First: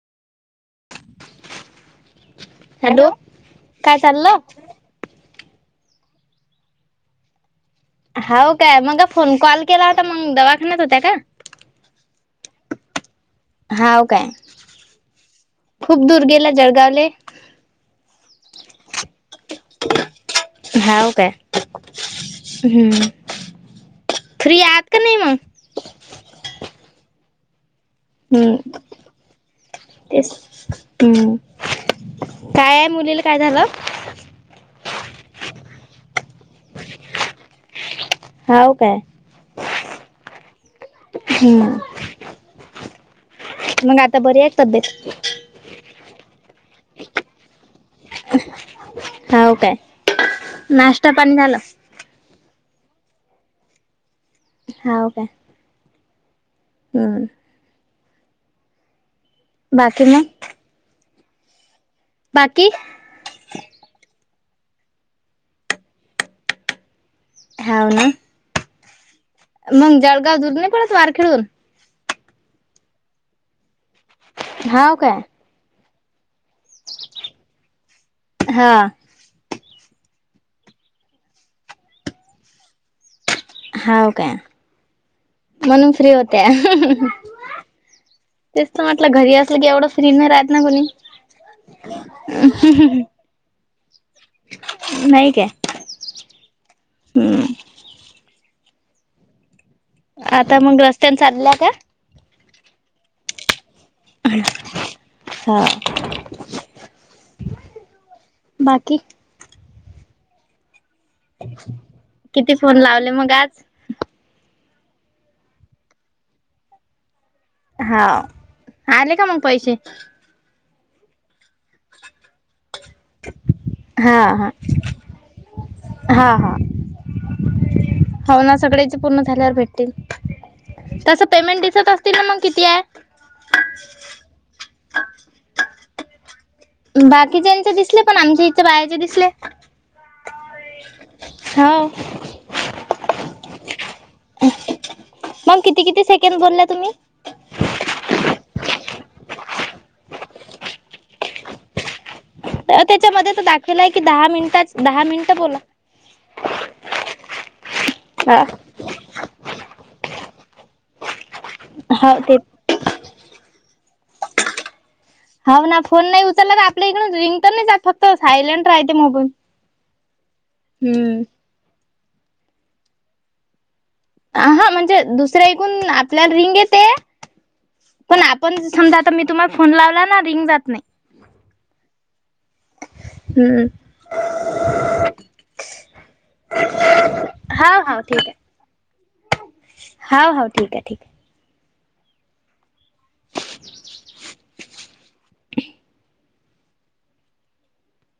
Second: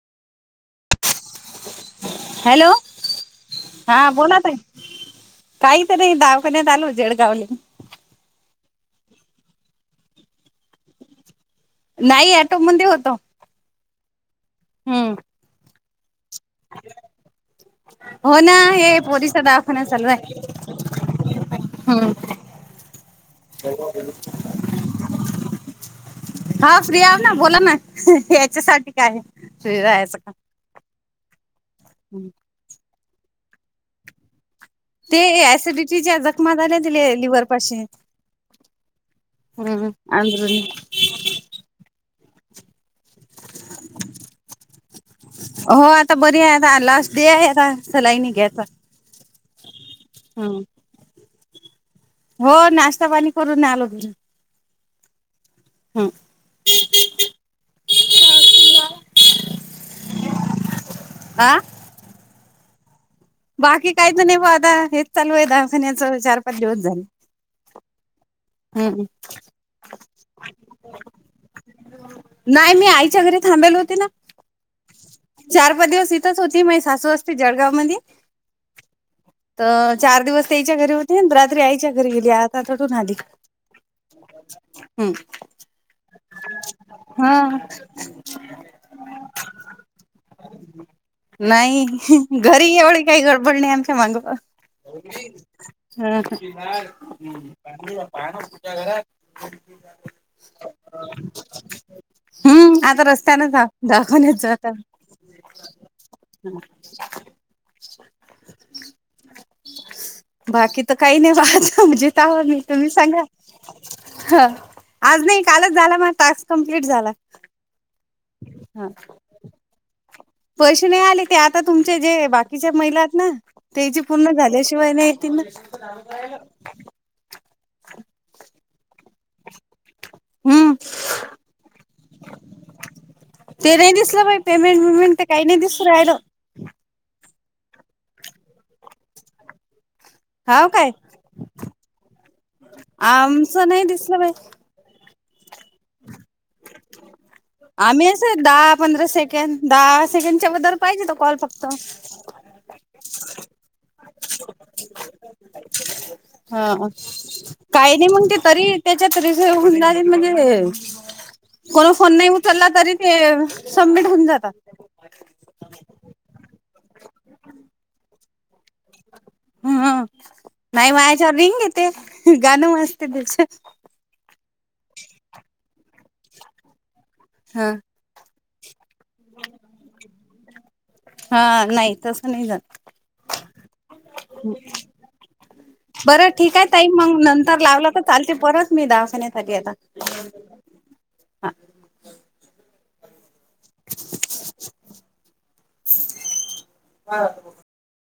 Hello, काय हा चाललं बोला ताई. कायी त नाई, दावखान्यात आलो जेडगावले. हाव काय? मंगा फोन कॉल केलावता मंग दवाखान्यात होत्या का? नायी, ॲटोमंदे होतो. हाव काय? हंम. खूप दूर गेला जळगावले. हो ना, हे पोरीचा दावाखाना चालू आय. हाव काय [inaudible] हं. हम्म, [inaudible] फ्री आआत का नाही म? हा फ्री आऊ ना, बोला ना, हही हम्म याच्यासाठी काय? फ्री राआयचं का? हम्, कायाय? मुलीला काय झालं? ते ऍसिडिच्या जग मा झाले दिले लिवर पाशी, हाव काय हं हं आजरून. हं, मग आता बरी हाय तब्येत? हो आता बरी आहे. आता लास्ट डे आहे आता. हाव काय? हं. नाश्ता पाणी झालं? हो. नाश्ता पाणी करून आलो मी. हाव का? हं. बाकी मग? अं बाकी बाकी काहीच नाही बघ. आता हेच चालू आहे, दखान्याच चार पाच दिवस झाले. हाव ना. हं हं मग, जळगाव दूर नाही पडत वार खेळून. नाही. मी आईच्या घरी थांबल हो. हाव काय? चार पाच दिवस इथंच होती. माझी सासू असते जळगाव मध्ये. हां तर चार दिवस ताईच्या घरी होती. रात्री आईच्या घरी गेली, आता तिथून आली. हाव काय? हम्म म्हणून फ्री होत्या. हा तेच तर म्हटलं घरी असलं की, एवढं फ्री नाही राहत ना कोणी? नाही. घरी एवढी काही गडबड नाही. आमच्या माग नाही काय हं हम्म हं पाण्या सुट्या घरा [inaudible] आता मगं रस्त्याने चालल्या का? हं. आज रस्त्यानच ह दाखवूनच जा आता. हा बाकी बाकी तर काही नाही. पाहत म्हणजे तवा किती मी फोन लावले मग आज हं, आज नाही कालच झाला, माझा टास्क कंप्लीट झाला. हां, हा आले का मग पैसे? पैसे नाही आले. ते आता तुमचे जे बाकीच्या महिला आहेत ना ते जी हा पूर्ण हा झाल्याशिवाय नाही येतील ना! हा हा हो ना सगळयाच पूर्ण झाल्यावर भेटतील. हम्म तसं पेमेंट दिसत असतील ना मग किती आहे? ते नाही दिसलं बाई पेमेंट वेमेंट, तर काही नाही दिसू राहिल. बाकीच्यांचे दिसले. पण आमच्या ईथे बायाचे दिसले. हाव काय? हाव आमचं नाही दिसलं बाई! मग, किती किती सेकंद बोलला तुम्ही? आम्ही असं दहा पंधरा सेकंद, दहा सेकंदाच्या वर पाहिजे तो कॉल फक्त अं, त्याच्यामध्ये दाखवला आहे दहा मिनिटेच, दहा मिनिट बोला. हां काही नाही मग, ते हा तरी त्याच्याति हंड म्हणजे कोण फोन हो नाही ते उचलला तरी, ते सबमिट होऊन जातात. हाव ना. फोन नाही उचलला तर, आपल्या इकडून रिंग तर नाही जात. फक्त सायलेंट राहते मोबाईल. हम्म नाही हम्म. माच्यावर रिंग येते गाणं वाजते त्याच्यात. आ हा म्हणजे दुसर्या इकून आपल्याला रिंग येते. हा पण आपण समजा आता मी तुम्हाला फोन लावला ना रिंग जात नाही. हा नाही तसं नाही जात. हम्म बरं ठीक आहे ताई मग नंतर हाव लावलं हाव तर ठीक चालते आहे परत मी दवाखान्यात. आली आता हा हाव हाव ठीक आहे ठीक आहे. हा